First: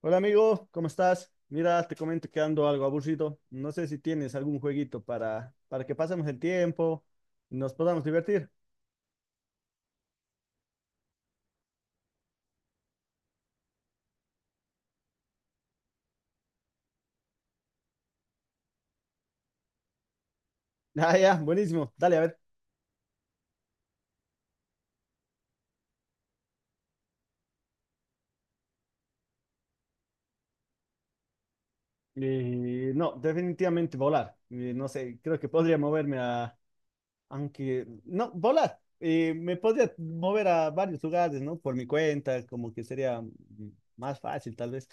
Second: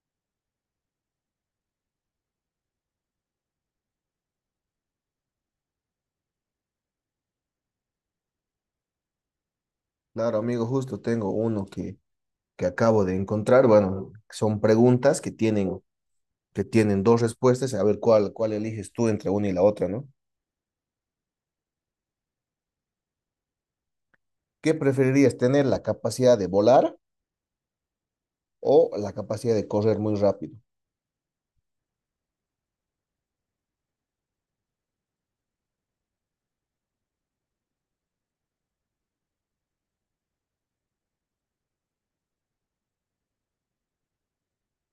Hola amigo, ¿cómo estás? Mira, te comento que ando algo aburrido. No sé si tienes algún jueguito para que pasemos el tiempo y nos podamos divertir. Claro, amigo, justo tengo que acabo de encontrar. Bueno, son preguntas que tienen dos respuestas, a ver cuál eliges tú entre una y la otra, ¿no? Ah, ya, buenísimo. Dale, a ver. ¿Qué preferirías tener, la capacidad de volar o la capacidad de correr muy rápido? No, definitivamente volar. No sé, creo que podría moverme a... Aunque... No, volar. Me podría mover a varios lugares, ¿no? Por mi cuenta, como que sería más fácil tal vez.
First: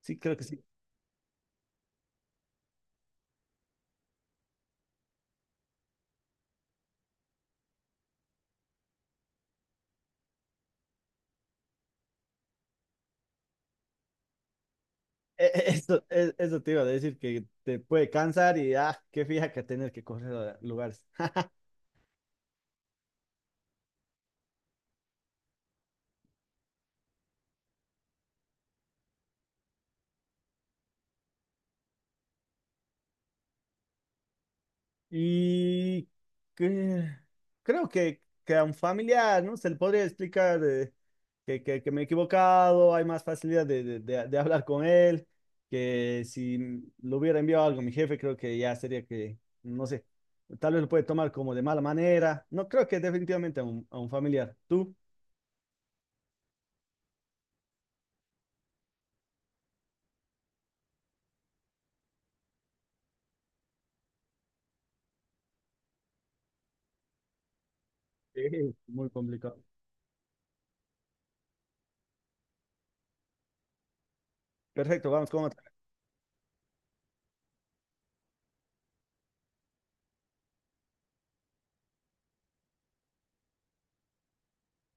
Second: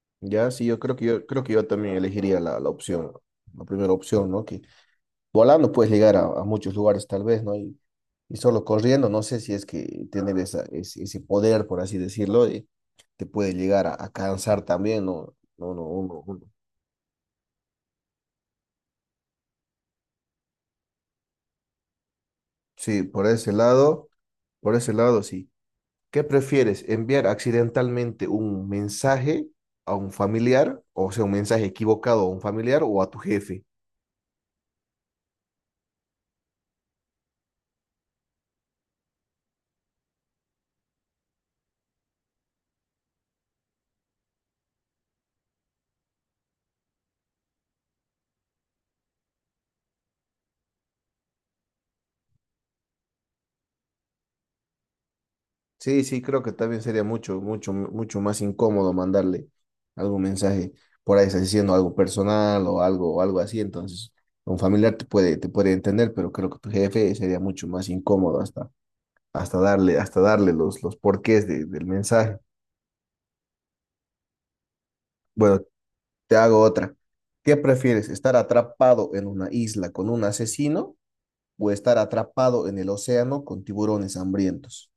Sí, creo que Ya, sí. sí, yo creo que yo también elegiría la opción, la primera opción, ¿no? Que volando puedes llegar a muchos lugares tal vez, ¿no? Y solo corriendo, no sé si es que tener ese poder, por así decirlo, te puede llegar a cansar también, ¿no? No, no, Eso, uno, uno. eso te iba a decir, que te puede cansar y, ah, qué fija que tener que correr a lugares. Sí, por ese lado, sí. ¿Qué prefieres? ¿Enviar accidentalmente un mensaje a un familiar, o sea, un mensaje equivocado a un familiar o a tu jefe? Y que- Creo que a un familiar, ¿no? Se le podría explicar que me he equivocado, hay más facilidad de hablar con él, que si le hubiera enviado algo a mi jefe, creo que ya sería que, no sé, tal vez lo puede tomar como de mala manera. No, creo que definitivamente a a un familiar. ¿Tú? Sí, sí, creo que también sería mucho, mucho, mucho más incómodo mandarle algún mensaje por ahí, está diciendo algo personal o algo así. Entonces, un familiar te puede entender, pero creo que tu jefe sería mucho más incómodo Sí, hasta, muy complicado. Hasta darle los porqués de- del mensaje. Perfecto, vamos con Bueno, otra. te hago otra. ¿Qué prefieres, estar atrapado en una isla con un asesino o estar atrapado en el océano con tiburones hambrientos?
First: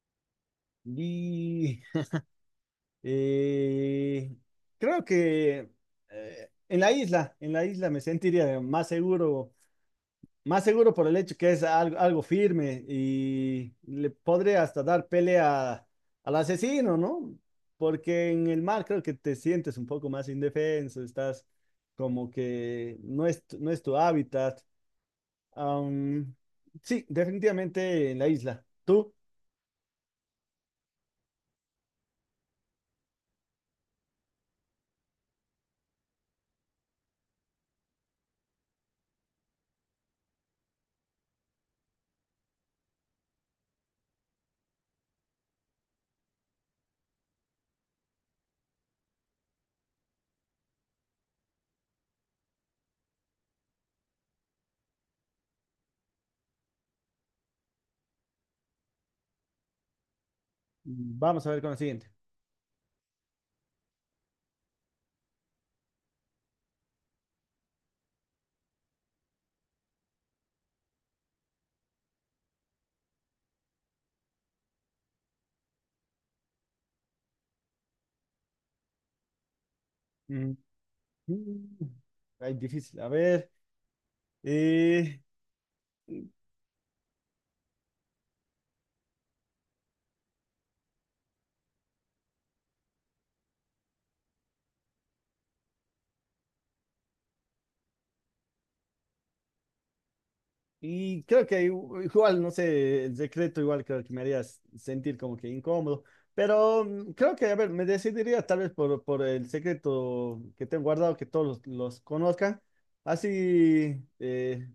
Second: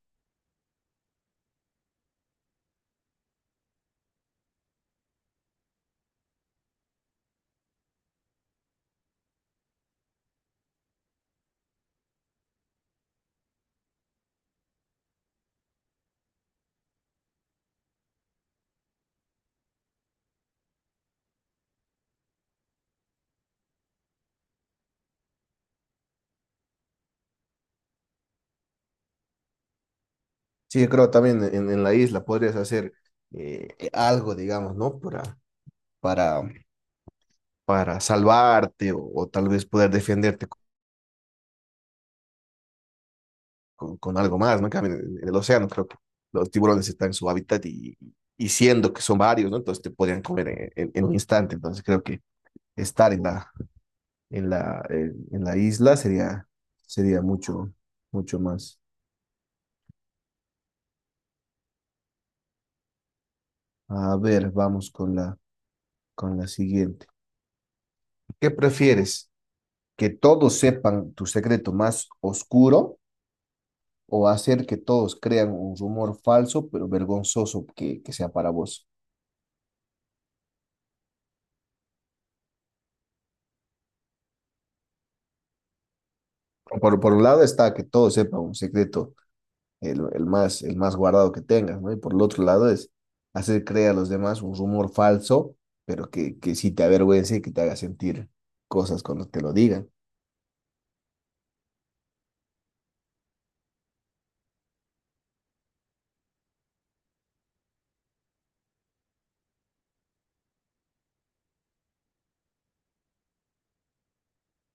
Y Eh, Creo que en en la isla me sentiría más seguro por el hecho que es algo firme y le podré hasta dar pelea al asesino, ¿no? Porque en el mar creo que te sientes un poco más indefenso, estás como que no es tu hábitat. Am, sí, definitivamente en la isla. Tú, Sí, yo creo también en la isla podrías hacer algo, digamos, ¿no? Para, para salvarte o tal vez poder defenderte co- con algo más, ¿no? En cambio, el océano creo que los tiburones están en su hábitat y siendo que son varios, ¿no? Entonces te podrían comer en un instante. Entonces creo que estar en en la isla sería, sería mucho, mucho más. vamos a ver con la siguiente. A ver, vamos con con la siguiente. ¿Qué prefieres? Que todos sepan tu secreto más oscuro o hacer que todos crean un rumor falso pero vergonzoso que sea para vos. Mm, mm, Ay, difícil, a ver. Eh, Por un lado está que todos sepan un secreto, el más guardado que tengas, ¿no? Y por el otro lado es hacer creer a los demás un rumor falso, pero que sí te avergüence y que te haga sentir cosas cuando te lo digan. Creo que igual, no sé, el secreto igual creo que me haría sentir como que incómodo, pero creo que, a ver, me decidiría tal vez por el secreto que tengo guardado, que todos los conozcan, así,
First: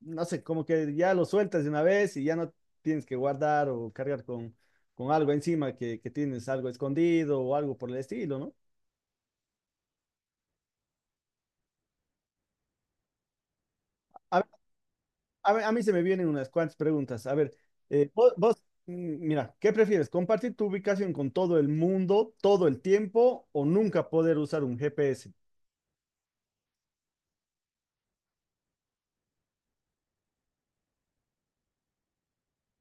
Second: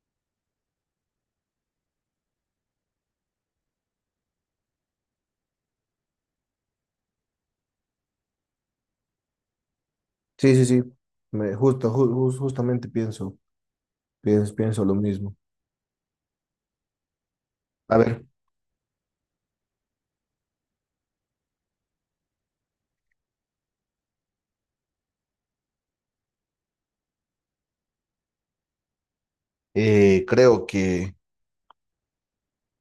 no sé, como que ya lo sueltas de una vez y ya no tienes que guardar o cargar con algo encima que tienes algo escondido o algo por el estilo, ¿no? Sí, sí, sí. Me, justo, ju- ju- justamente pienso lo mismo. Mí a mí se me vienen unas cuantas preguntas. A ver, A ver, vos, mira, ¿qué prefieres? ¿Compartir tu ubicación con todo el mundo todo el tiempo o nunca poder usar un GPS? eh, creo que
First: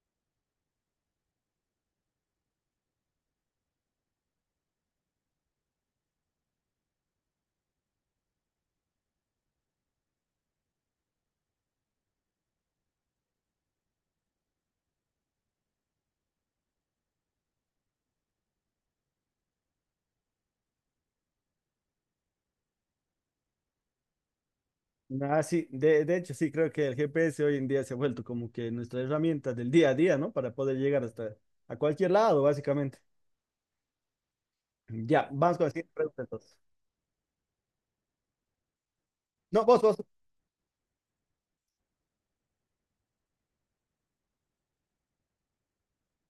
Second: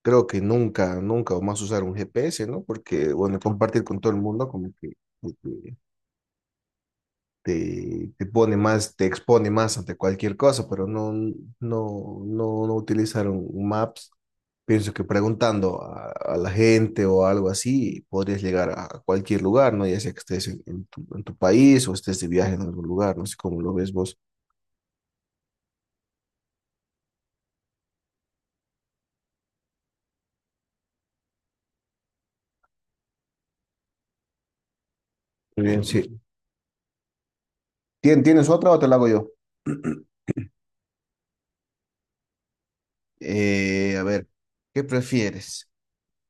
creo que nunca, nunca más usar un GPS, ¿no? Porque, bueno, compartir con todo el mundo como que te pone más, te expone más ante cualquier cosa, pero no, no, no, no utilizar un Maps. Pienso que preguntando a la gente o algo así, podrías llegar a cualquier lugar, ¿no? Ya sea que estés en tu país o estés de viaje en algún lugar, no sé cómo lo ves vos. Ah, sí, de hecho, sí, creo que el GPS hoy en día se ha vuelto como que nuestra herramienta del día a día, ¿no? Para poder llegar hasta a cualquier lado, básicamente. Ya, vamos con Muy la bien, siguiente sí. pregunta entonces. ¿Tienes otra o te la hago yo? No, vos. Eh, a ver, ¿qué prefieres?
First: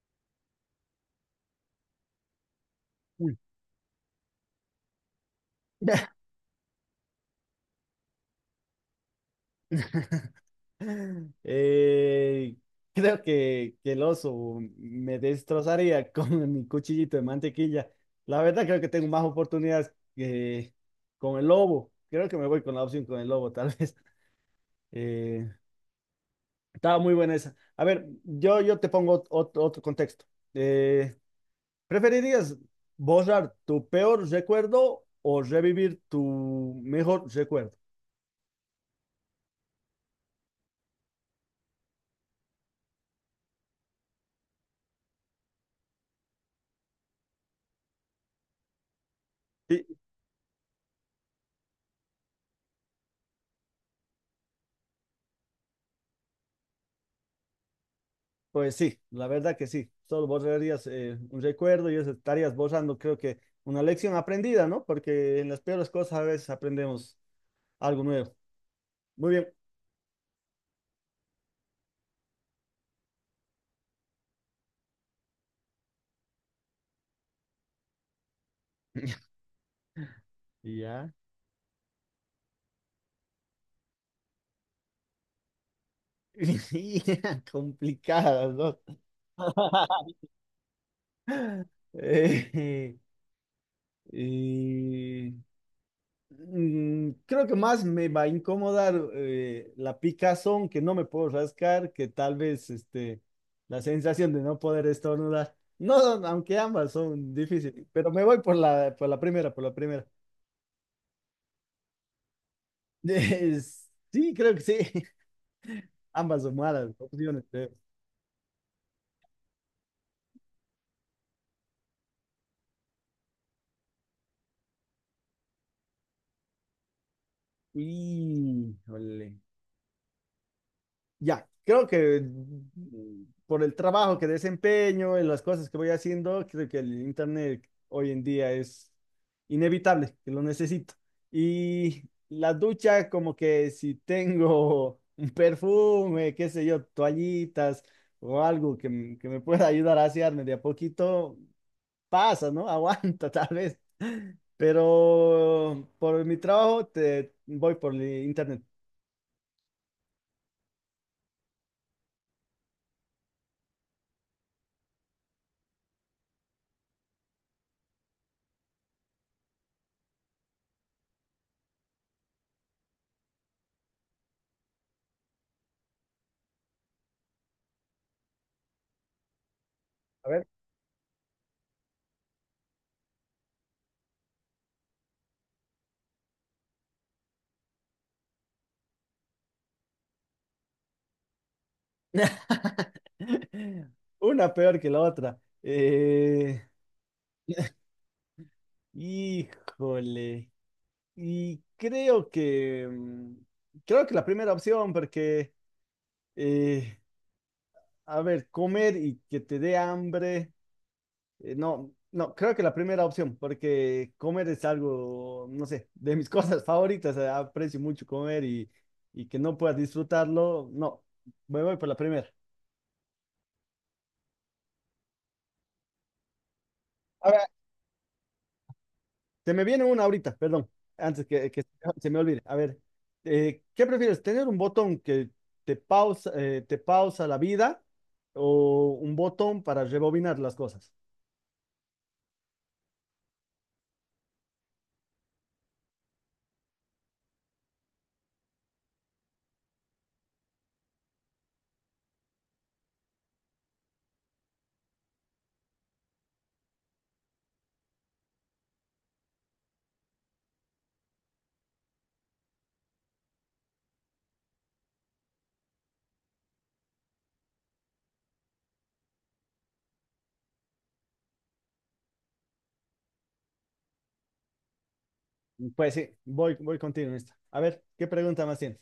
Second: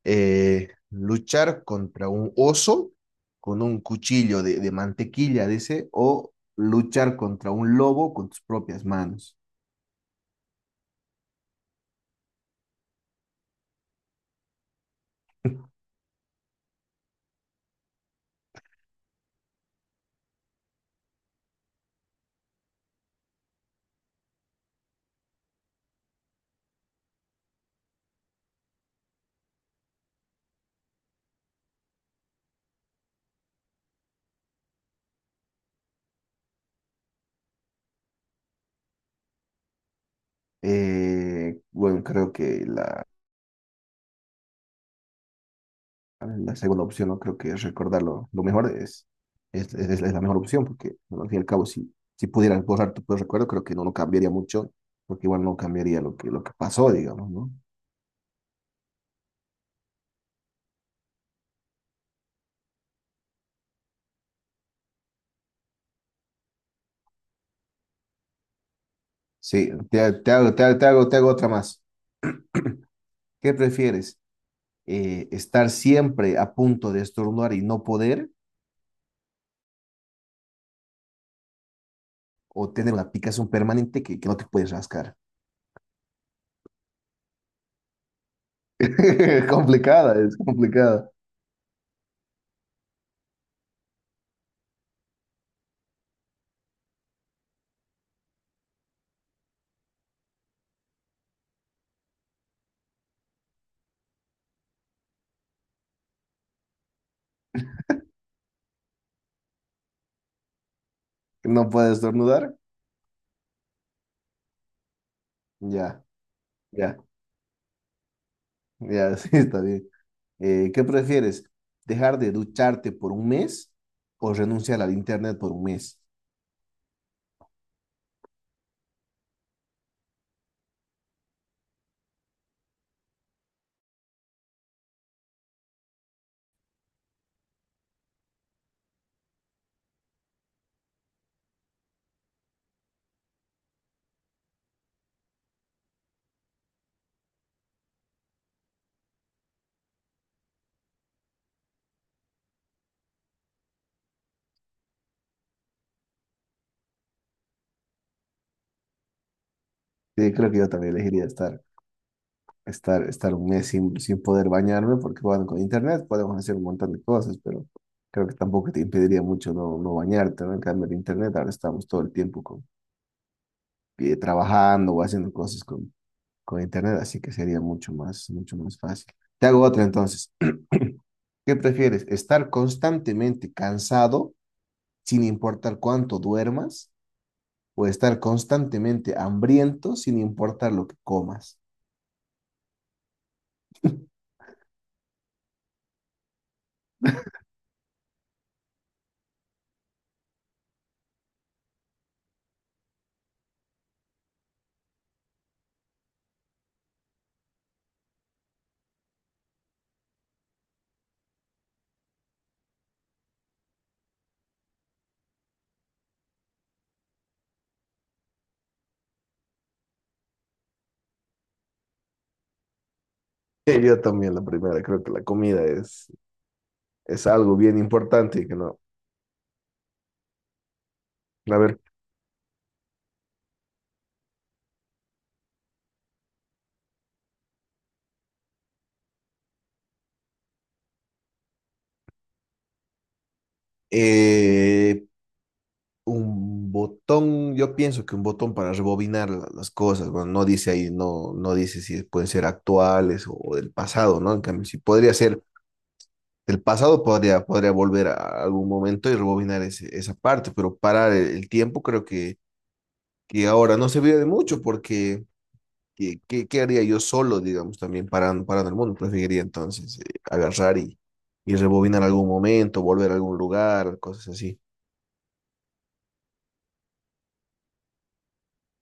Luchar contra un oso Uy. con un cuchillo de mantequilla, dice, o luchar contra un lobo con tus propias manos. Eh, Creo que el oso me destrozaría con mi cuchillito de mantequilla. La verdad creo que tengo más oportunidades que con el lobo. Creo que me voy con la opción con el lobo, tal vez. Eh, Estaba muy buena esa. A ver, yo te pongo otro contexto. Eh, ¿Preferirías borrar tu peor recuerdo o revivir tu mejor recuerdo? Bueno, creo que la segunda opción, no creo que recordarlo lo mejor es la mejor opción, porque bueno, al fin y al cabo, si, si pudieras borrar tu peor recuerdo, creo que no, lo cambiaría mucho, porque igual no cambiaría lo que pasó, digamos, ¿no? Pues sí, la verdad que sí. Solo borrarías un recuerdo y eso estarías borrando, creo que una lección aprendida, ¿no? Porque en las peores cosas a veces aprendemos algo nuevo. Muy bien. Sí, te hago otra más. ¿Qué prefieres? Estar siempre a punto de estornudar y no poder, Ya. o tener una picazón permanente que no te puedes rascar. Complicadas, ¿no? Complicada, es complicada. Eh, y Creo que más me va a incomodar la picazón que no me puedo rascar, que tal vez la sensación de no poder estornudar. No, no, aunque ambas son difíciles, pero me voy por por la primera, por la primera. No puedes estornudar. Es- sí, creo que sí. Ya, Ambas son malas ya, opciones, creo. ya, sí, está bien. ¿Qué prefieres? ¿Dejar de ducharte por un mes o renunciar al internet por un mes? Y, ya, creo que por el trabajo que desempeño, en las cosas que voy haciendo, creo que el internet hoy en día es inevitable, que lo necesito. Y la ducha, como que si tengo un perfume, qué sé yo, toallitas o algo que me pueda ayudar a asearme de a poquito, pasa, ¿no? Aguanta tal vez. Pero por mi trabajo te voy por el internet. Sí, creo que yo también elegiría estar un mes sin, sin poder bañarme, porque bueno, con internet podemos hacer un montón de cosas, pero creo que tampoco te impediría mucho no, no bañarte, ¿no? En cambio, el internet, ahora estamos todo el tiempo con, trabajando o haciendo cosas con internet, así que sería mucho más fácil. Te hago otra A entonces. ver. ¿Qué prefieres? ¿Estar constantemente cansado sin importar cuánto duermas? ¿O estar constantemente hambriento sin importar lo que comas? Una peor que la otra. Híjole. Y creo que creo que la primera opción, porque eh, a ver, comer y que te dé hambre. No, creo que la primera opción, porque comer es algo, no sé, de mis cosas favoritas. Aprecio mucho comer y que no puedas disfrutarlo. No, me voy por la primera. Yo también la primera, creo que la comida es algo bien importante que no. Se me viene una ahorita, perdón, antes A que ver, se me olvide. A ver, ¿qué prefieres? ¿Tener un botón que te pausa la vida o un botón para rebobinar las cosas? eh, un botón, yo pienso que un botón para rebobinar la- las cosas, bueno, no dice ahí, no, no dice si pueden ser actuales o del pasado, ¿no? En cambio, si podría ser del pasado, podría, podría volver a algún momento y rebobinar ese- esa parte, pero parar el tiempo creo que ahora no serviría de mucho porque ¿qué, qué, qué haría yo solo, digamos, también parando, parando el mundo? Preferiría entonces agarrar y rebobinar algún momento, volver a algún lugar, cosas así. Pues sí, voy contigo en esta. A ver, ¿qué pregunta más tienes?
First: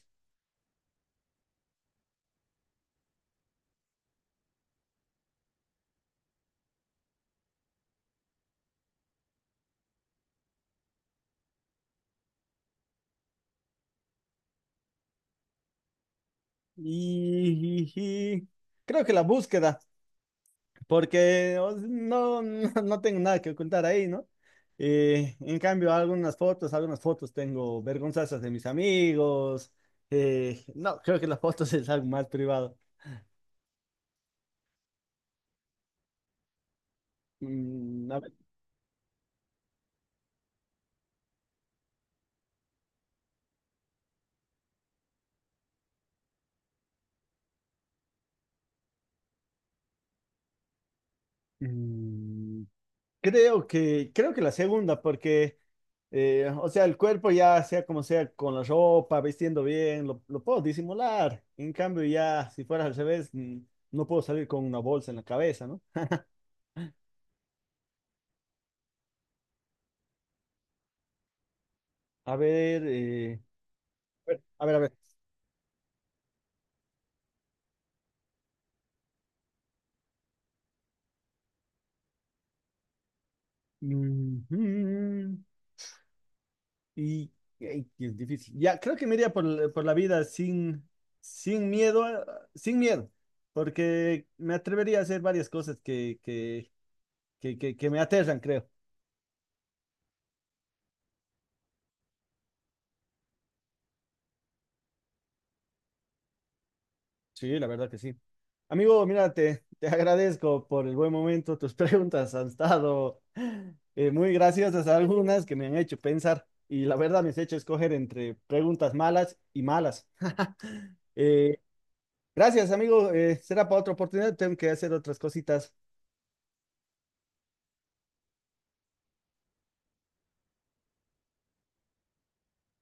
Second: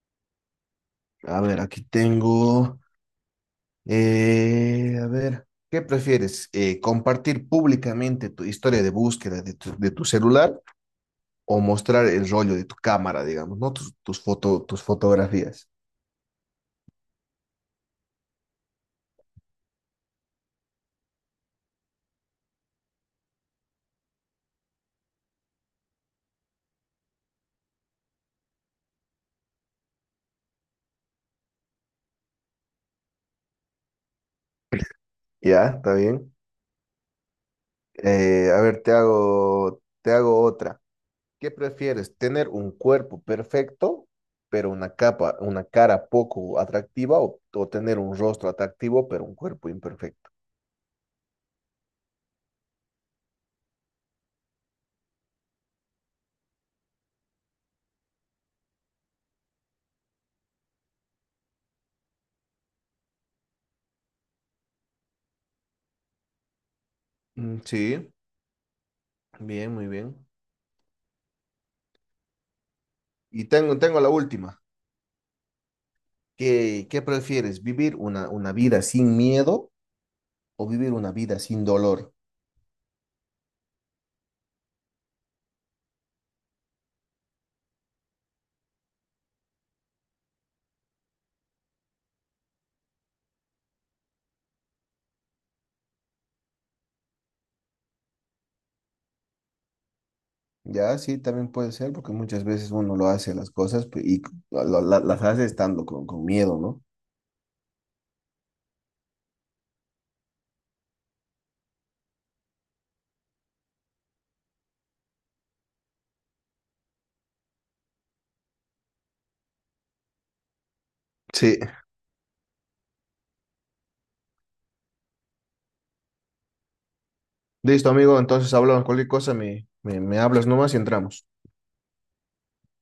A ver, aquí tengo, ¿qué prefieres? ¿Compartir públicamente tu historia de búsqueda de de tu celular o mostrar el rollo de tu cámara, digamos, ¿no? Tus fotografías. Y, y- y- Creo que la búsqueda. Porque o sea, no tengo nada que ocultar ahí, ¿no? En cambio, algunas fotos tengo vergonzosas de mis amigos. Eh, no, creo que las fotos es algo más privado. Ya, está bien. A ver, A ver, te hago otra. ¿Qué prefieres? ¿Tener un cuerpo perfecto, pero una capa, una cara poco atractiva, o tener un rostro atractivo, pero un cuerpo imperfecto? mm, creo creo que la segunda, porque, o sea, el cuerpo ya sea como sea, con la ropa, vistiendo bien, lo puedo disimular. En cambio, ya si fuera al revés, no puedo salir con una bolsa en la cabeza, ¿no? Mm, sí, bien, muy bien. A ver, Y tengo, tengo la última. a ver, a ver. ¿Qué, qué prefieres? ¿Vivir una vida sin miedo o vivir una vida sin dolor? Ujú. Y, Ay, que es difícil. Ya, creo que me iría por la vida sin, sin miedo, a- sin miedo, porque me atrevería a hacer varias cosas que me aterran, creo. Ya, sí, también puede ser, porque muchas veces uno lo hace las cosas pe- y lo- la- las hace estando con miedo, ¿no? Sí, la verdad que sí. Amigo, mira, te agradezco por el buen momento. Tus preguntas han estado muy graciosas, algunas que me han hecho pensar y la verdad me has hecho escoger entre preguntas malas y malas. Sí, Eh, gracias, amigo. Eh, será para otra oportunidad. Tengo que hacer otras cositas. listo, amigo. Entonces hablamos cualquier cosa, me hablas nomás y entramos.